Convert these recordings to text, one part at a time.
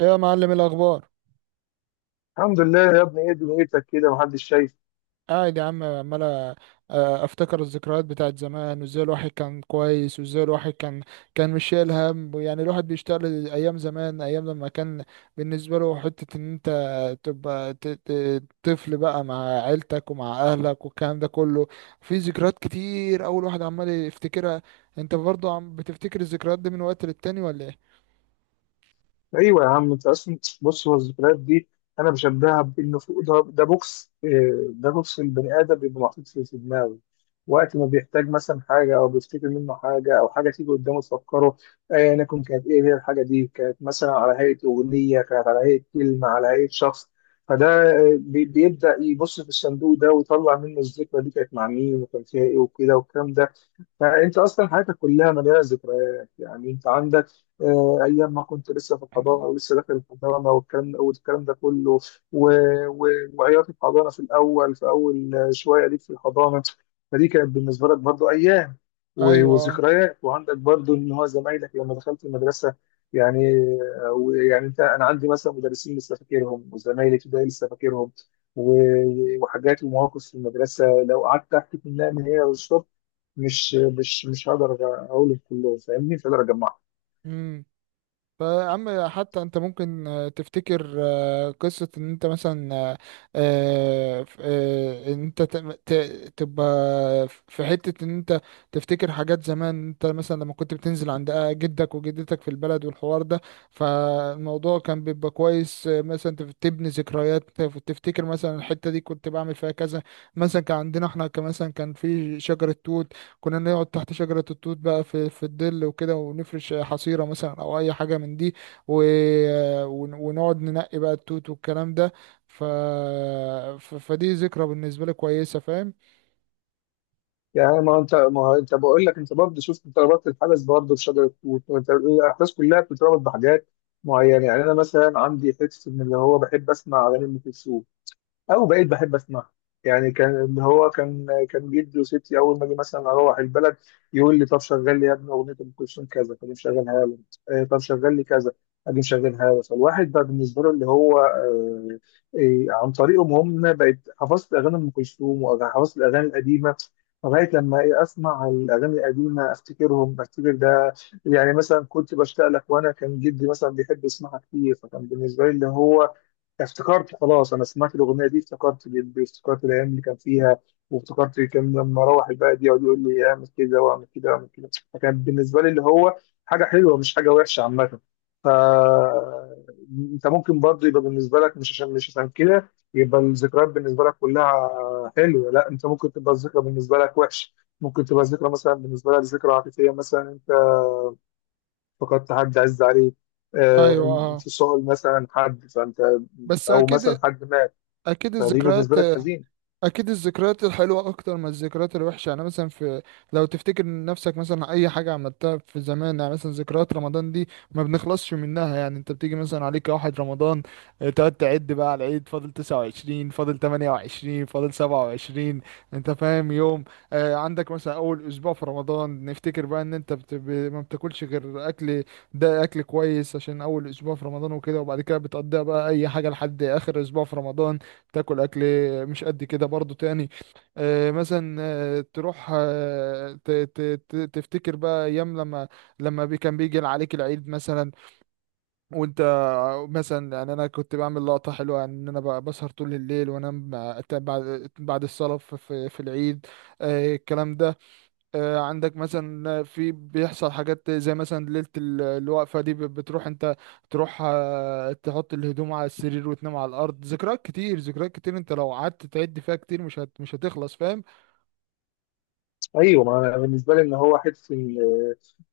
ايه يا معلم الاخبار؟ الحمد لله يا ابني، ايه دنيتك كده؟ محدش شايف. قاعد يا عم عمال افتكر الذكريات بتاعت زمان وازاي الواحد كان كويس وازاي الواحد كان مش شايل هم، يعني الواحد بيشتغل ايام زمان، ايام لما كان بالنسبه له حته ان انت تبقى طفل بقى مع عيلتك ومع اهلك والكلام ده كله. في ذكريات كتير اول واحد عمال يفتكرها. انت برضه عم بتفتكر الذكريات دي من وقت للتاني ولا ايه؟ ايوه يا عم، انت اصلا بص، هو الذكريات دي انا بشبهها بانه فوق ده, ده بوكس إيه، ده بوكس البني ادم بيبقى محطوط في دماغه. وقت ما بيحتاج مثلا حاجه او بيفتكر منه حاجه او حاجه تيجي قدامه تفكره. آه، انا كنت، كانت ايه هي الحاجه دي، كانت مثلا على هيئه اغنيه، كانت على هيئه كلمه، على هيئه شخص. فده بيبدا يبص في الصندوق ده ويطلع منه الذكرى دي، كانت مع مين وكان فيها ايه وكده والكلام ده. فانت اصلا حياتك كلها مليانه ذكريات، يعني انت عندك ايام ما كنت لسه في الحضانه ولسه داخل الحضانه والكلام ده كله. و... و... وعياط الحضانه في الاول، في اول شويه ليك في الحضانه، فدي كانت بالنسبه لك برضو ايام ايوه وذكريات. وعندك برضو ان هو زمايلك لما دخلت المدرسه يعني، ويعني انت، انا عندي مثلا مدرسين لسه فاكرهم، وزمايلي في ابتدائي لسه فاكرهم. و... وحاجات ومواقف في المدرسه لو قعدت احكي منها من هنا للصبح مش هقدر اقول، كله فاهمني، مش هقدر اجمعه. اه. فيا عم حتى انت ممكن تفتكر قصة ان انت مثلا ان انت تبقى في حتة ان انت تفتكر حاجات زمان، انت مثلا لما كنت بتنزل عند جدك وجدتك في البلد والحوار ده. فالموضوع كان بيبقى كويس، مثلا تبني ذكريات، تفتكر مثلا الحتة دي كنت بعمل فيها كذا. مثلا كان عندنا احنا، كان مثلا كان في شجرة توت، كنا نقعد تحت شجرة التوت بقى في الظل وكده، ونفرش حصيرة مثلا أو أي حاجة من دي و ونقعد ننقي بقى التوت والكلام ده. ف... فدي ذكرى بالنسبة لي كويسة، فاهم؟ يعني، ما هو انت بقول لك، انت برضه شفت، انت ربطت الحدث برضه بشجره توت، وانت الاحداث كلها بتتربط بحاجات معينه. يعني انا مثلا عندي حته ان اللي هو بحب اسمع اغاني ام كلثوم، او بقيت بحب اسمعها. يعني كان إن هو كان جدي وستي اول ما اجي مثلا اروح البلد يقول لي طب شغل لي يا ابني اغنيه ام كلثوم كذا، فاجي مشغلها له. طب شغل لي كذا، اجي مشغلها له. فالواحد بقى بالنسبه له اللي هو عن طريقهم هم بقيت حفظت اغاني ام كلثوم، وحفظت الاغاني القديمه، لغايه لما إيه اسمع الاغاني القديمه افتكرهم، افتكر ده. يعني مثلا كنت بشتاق لك، وانا كان جدي مثلا بيحب يسمعها كتير، فكان بالنسبه لي اللي هو افتكرت، خلاص انا سمعت الاغنيه دي افتكرت جدي، وافتكرت الايام اللي كان فيها، وافتكرت كان لما اروح البلد يقعد يقول لي اعمل كده واعمل كده واعمل كده. فكان بالنسبه لي اللي هو حاجه حلوه، مش حاجه وحشه عامه. ف انت ممكن برضه يبقى بالنسبه لك، مش عشان مش عشان كده يبقى الذكريات بالنسبه لك كلها حلوه، لا، انت ممكن تبقى الذكرى بالنسبه لك وحش. ممكن تبقى الذكرى مثلا بالنسبه لك ذكرى عاطفيه، مثلا انت فقدت حد عز عليك، آه، أيوة أه. انفصال مثلا حد، فانت بس او أكيد. مثلا حد مات، أكيد فدي الذكريات. بالنسبه لك حزين. اكيد الذكريات الحلوه اكتر من الذكريات الوحشه. يعني مثلا في، لو تفتكر نفسك مثلا اي حاجه عملتها في زمان، يعني مثلا ذكريات رمضان دي ما بنخلصش منها. يعني انت بتيجي مثلا عليك واحد رمضان، تقعد تعد بقى على العيد فاضل 29 فاضل 28 فاضل 27، انت فاهم يوم؟ عندك مثلا اول اسبوع في رمضان نفتكر بقى ان انت ما بتاكلش غير اكل، ده اكل كويس عشان اول اسبوع في رمضان وكده، وبعد كده بتقضيها بقى اي حاجه لحد اخر اسبوع في رمضان. تاكل اكل مش قد كده برضو تاني. مثلا تروح تفتكر بقى ايام لما لما كان بيجي عليك العيد مثلا وانت مثلا، يعني انا كنت بعمل لقطه حلوه، يعني ان انا بسهر طول الليل وانام بعد الصلاه في العيد، الكلام ده. عندك مثلا في بيحصل حاجات زي مثلا ليلة الوقفة دي بتروح انت، تروح تحط الهدوم على السرير وتنام على الأرض. ذكريات كتير، ذكريات كتير انت لو قعدت تعد فيها كتير مش هتخلص، فاهم؟ ايوه، ما انا بالنسبه لي ان هو حته إن،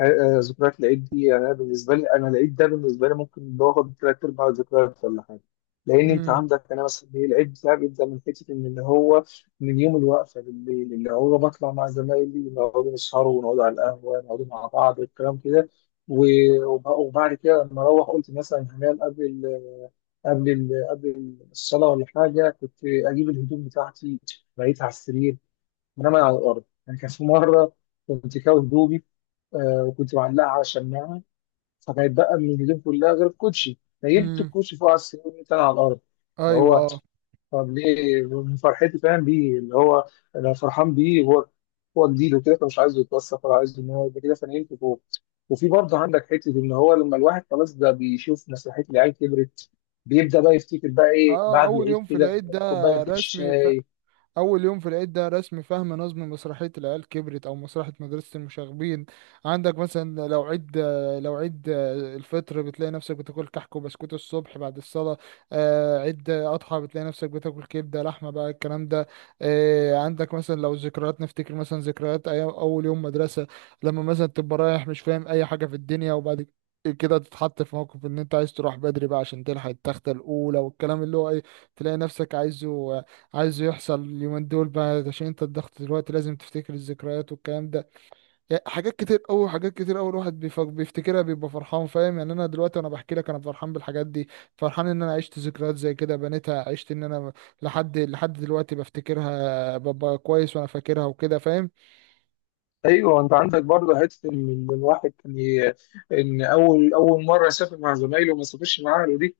آه، ذكريات العيد دي، يعني انا بالنسبه لي، انا العيد ده بالنسبه لي ممكن باخد ثلاث ارباع الذكريات ولا حاجه. لان انت امم. عندك، انا مثلا إيه، العيد بتاعي بيبدا من حته ان اللي هو من يوم الوقفه بالليل، اللي هو بطلع مع زمايلي نقعدوا نسهروا، ونقعدوا على القهوه، نقعدوا مع بعض والكلام كده. وبعد كده لما اروح، قلت مثلا هنام قبل ال قبل الصلاه ولا حاجه، كنت اجيب الهدوم بتاعتي بقيت على السرير، بنام على الارض. يعني كان في مره كنت كاوي هدومي، آه، وكنت معلقه على شماعه، فكانت بقى من الهدوم كلها غير الكوتشي، نيمت امم. الكوتشي فوق على السرير وقمت انا على الارض. اللي ايوه هو، اه. طب ليه؟ من فرحتي، فاهم بيه؟ اللي هو انا فرحان بيه، هو هو جديد وكده، فمش عايزه يتوسخ، ولا عايزه ان هو يبقى كده، فنيمت فوق. وفي برضه عندك حته ان هو لما الواحد خلاص ده بيشوف مسرحيه العيال كبرت، بيبدا بقى يفتكر بقى ايه اه بعد اول العيد يوم في كده، العيد ده كوبايه رسمي. الشاي. أول يوم في العيد ده رسم فهم نظم مسرحية العيال كبرت أو مسرحية مدرسة المشاغبين. عندك مثلا لو عيد، لو عيد الفطر بتلاقي نفسك بتاكل كحك وبسكوت الصبح بعد الصلاة. عيد أضحى بتلاقي نفسك بتاكل كبدة لحمة بقى، الكلام ده. عندك مثلا لو الذكريات نفتكر مثلا ذكريات أيام أول يوم مدرسة، لما مثلا تبقى رايح مش فاهم أي حاجة في الدنيا، وبعد كده تتحط في موقف ان انت عايز تروح بدري بقى عشان تلحق التختة الاولى والكلام اللي هو ايه. تلاقي نفسك عايزه يحصل اليومين دول بقى عشان انت الضغط دلوقتي لازم تفتكر الذكريات والكلام ده. يعني حاجات كتير قوي، حاجات كتير قوي الواحد بيفتكرها بيبقى فرحان، فاهم؟ يعني انا دلوقتي وانا بحكي لك انا فرحان بالحاجات دي، فرحان ان انا عشت ذكريات زي كده بنيتها، عشت ان انا لحد دلوقتي بفتكرها ببقى كويس وانا فاكرها وكده، فاهم؟ ايوه، انت عندك برضه حته ان إن الواحد ان اول مره سافر مع زمايله وما سافرش معاه، دي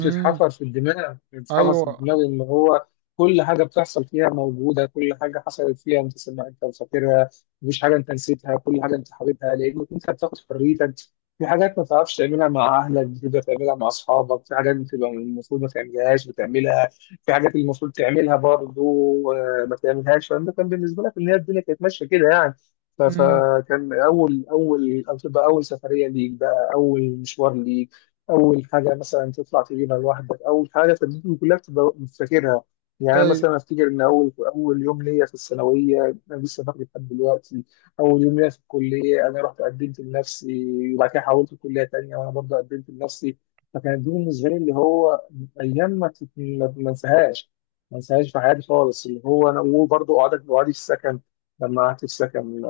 امم. في الدماغ، ايوه. اللي هو كل حاجة بتحصل فيها موجودة، كل حاجة حصلت فيها انت سمع انت فاكرها، مفيش حاجة انت نسيتها، كل حاجة انت حاببها لأنك انت بتاخد حريتك. في حاجات ما تعرفش تعملها مع أهلك بتبدأ تعملها مع أصحابك، في حاجات بتبقى المفروض ما تعملهاش بتعملها، في حاجات اللي المفروض تعملها برضه ما تعملهاش. فأنت كان بالنسبة لك إن هي الدنيا كانت ماشية كده يعني. امم. فكان أول أول أو تبقى أول سفرية ليك بقى، أول مشوار ليك، اول حاجه مثلا تطلع تجيبها لوحدك، اول حاجه، فالدنيا كلها بتبقى فاكرها. يعني أنا ايوه. مثلا افتكر ان اول يوم ليا في الثانويه انا لسه فاكر لحد دلوقتي. اول يوم ليا في الكليه انا رحت قدمت لنفسي، وبعد كده حولت كليه تانيه وانا برضه قدمت لنفسي. فكانت دي بالنسبه لي اللي هو ايام ما انساهاش، ما انساهاش في حياتي خالص. اللي هو انا وبرضه قعدت في السكن، لما قعدت في سكن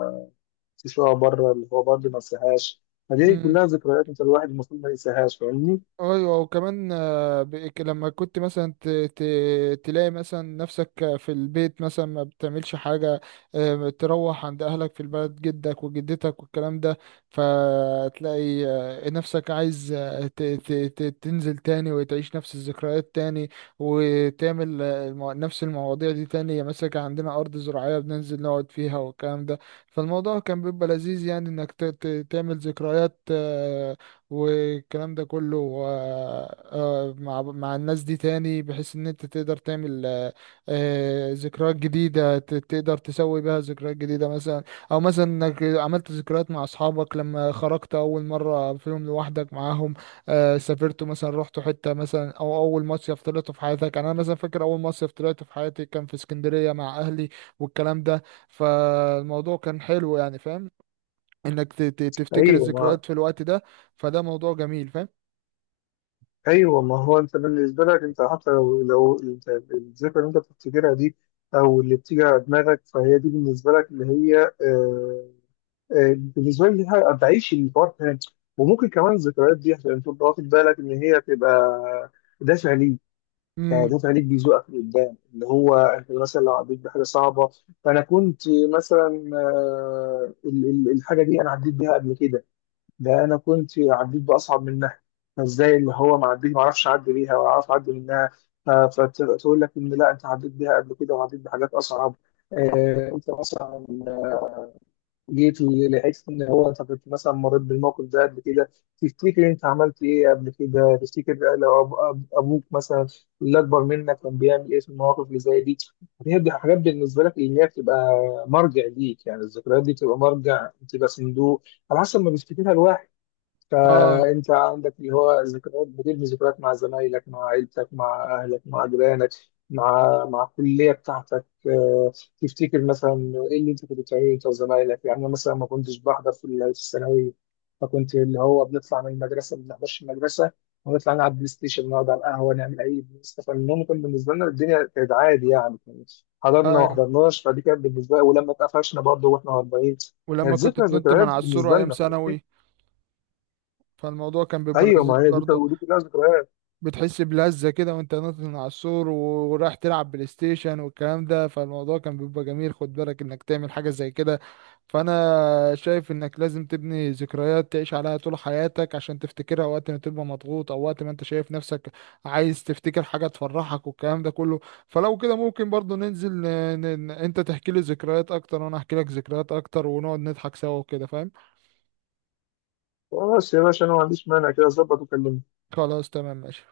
في شقه بره، اللي هو برضه ما انساهاش. فدي امم. كلها ذكريات، انت الواحد المفروض ما ينساهاش، فاهمني؟ ايوه وكمان لما كنت مثلا تلاقي مثلا نفسك في البيت مثلا ما بتعملش حاجه، تروح عند اهلك في البلد، جدك وجدتك والكلام ده، فتلاقي نفسك عايز تنزل تاني وتعيش نفس الذكريات تاني، وتعمل نفس المواضيع دي تاني. يعني مثلا كان عندنا ارض زراعيه بننزل نقعد فيها والكلام ده، فالموضوع كان بيبقى لذيذ، يعني انك تعمل ذكريات والكلام ده كله آه، مع الناس دي تاني، بحيث ان انت تقدر تعمل ذكريات جديدة، تقدر تسوي بها ذكريات جديدة مثلا. او مثلا انك عملت ذكريات مع اصحابك لما خرجت اول مرة فيهم، لوحدك معاهم سافرتوا مثلا، رحتوا حتة مثلا، او اول مصيف طلعته في حياتك. يعني انا مثلا فاكر اول مصيف طلعته في حياتي كان في اسكندرية مع اهلي والكلام ده، فالموضوع كان حلو، يعني فاهم انك تفتكر ايوه ما الذكريات في الوقت ده؟ فده موضوع جميل، فاهم؟ ايوه، ما هو انت بالنسبه لك انت حتى لو، انت الذكرى اللي انت بتفتكرها دي او اللي بتيجي على دماغك، فهي دي بالنسبه لك اللي هي آه، آه، بالنسبه لي ليها- بعيش الحوار تاني. وممكن كمان الذكريات دي، عشان تبقى واخد بالك، ان هي تبقى دافع ليك، يعني امم دافع ليك بيزوقك لقدام. اللي هو انت مثلا لو عديت بحاجه صعبه، فانا كنت مثلا، آه، الحاجه دي انا عديت بيها قبل كده، ده انا كنت عديت باصعب منها، فازاي اللي هو ما عديت، ما اعرفش اعدي بيها ولا اعرف اعدي منها. ف- فتقول لك ان لا، انت عديت بيها قبل كده وعديت بحاجات اصعب. انت مثلا جيت لقيت ان هو انت كنت مثلا مريت بالموقف ده قبل كده، تفتكر انت عملت ايه قبل كده، تفتكر لو ابوك مثلا اللي اكبر منك كان بيعمل ايه في المواقف اللي زي دي. هي دي حاجات بالنسبه لك اللي هي بتبقى مرجع ليك، يعني الذكريات دي بتبقى مرجع، بتبقى صندوق على حسب ما بيفتكرها الواحد. اه. فانت عندك اللي هو ذكريات بتبني ذكريات مع زمايلك، مع عيلتك، مع اهلك، مع جيرانك، مع الكليه بتاعتك. تفتكر مثلا ايه اللي انت كنت بتعمله انت وزمايلك. يعني انا مثلا ما كنتش بحضر في الثانويه، فكنت اللي هو بنطلع من المدرسه، ما بنحضرش المدرسه، ونطلع نلعب بلاي ستيشن، نقعد على القهوه، نعمل اي بلاي. فالمهم كان بالنسبه لنا الدنيا كانت عادي يعني، حضرنا ما ايوه. حضرناش، فدي كانت بالنسبه لي، ولما اتقفشنا برضه واحنا 40، ولما كانت كنت ذكرى، تنط من ذكريات على السور بالنسبه ايام لنا. ثانوي، فالموضوع كان بيبقى ايوه، ما لذيذ هي دي كانت- برضه. ودي كلها ذكريات. بتحس بلذة كده وانت نازل من على السور ورايح تلعب بلاي ستيشن والكلام ده، فالموضوع كان بيبقى جميل. خد بالك انك تعمل حاجة زي كده. فانا شايف انك لازم تبني ذكريات تعيش عليها طول حياتك، عشان تفتكرها وقت ما تبقى مضغوط او وقت ما انت شايف نفسك عايز تفتكر حاجة تفرحك والكلام ده كله. فلو كده ممكن برضو انت تحكي لي ذكريات اكتر وانا احكي لك ذكريات اكتر ونقعد نضحك سوا وكده، فاهم؟ بس يا باشا، انا ما عنديش مانع، كده اظبط وكلمني. خلاص تمام ماشي.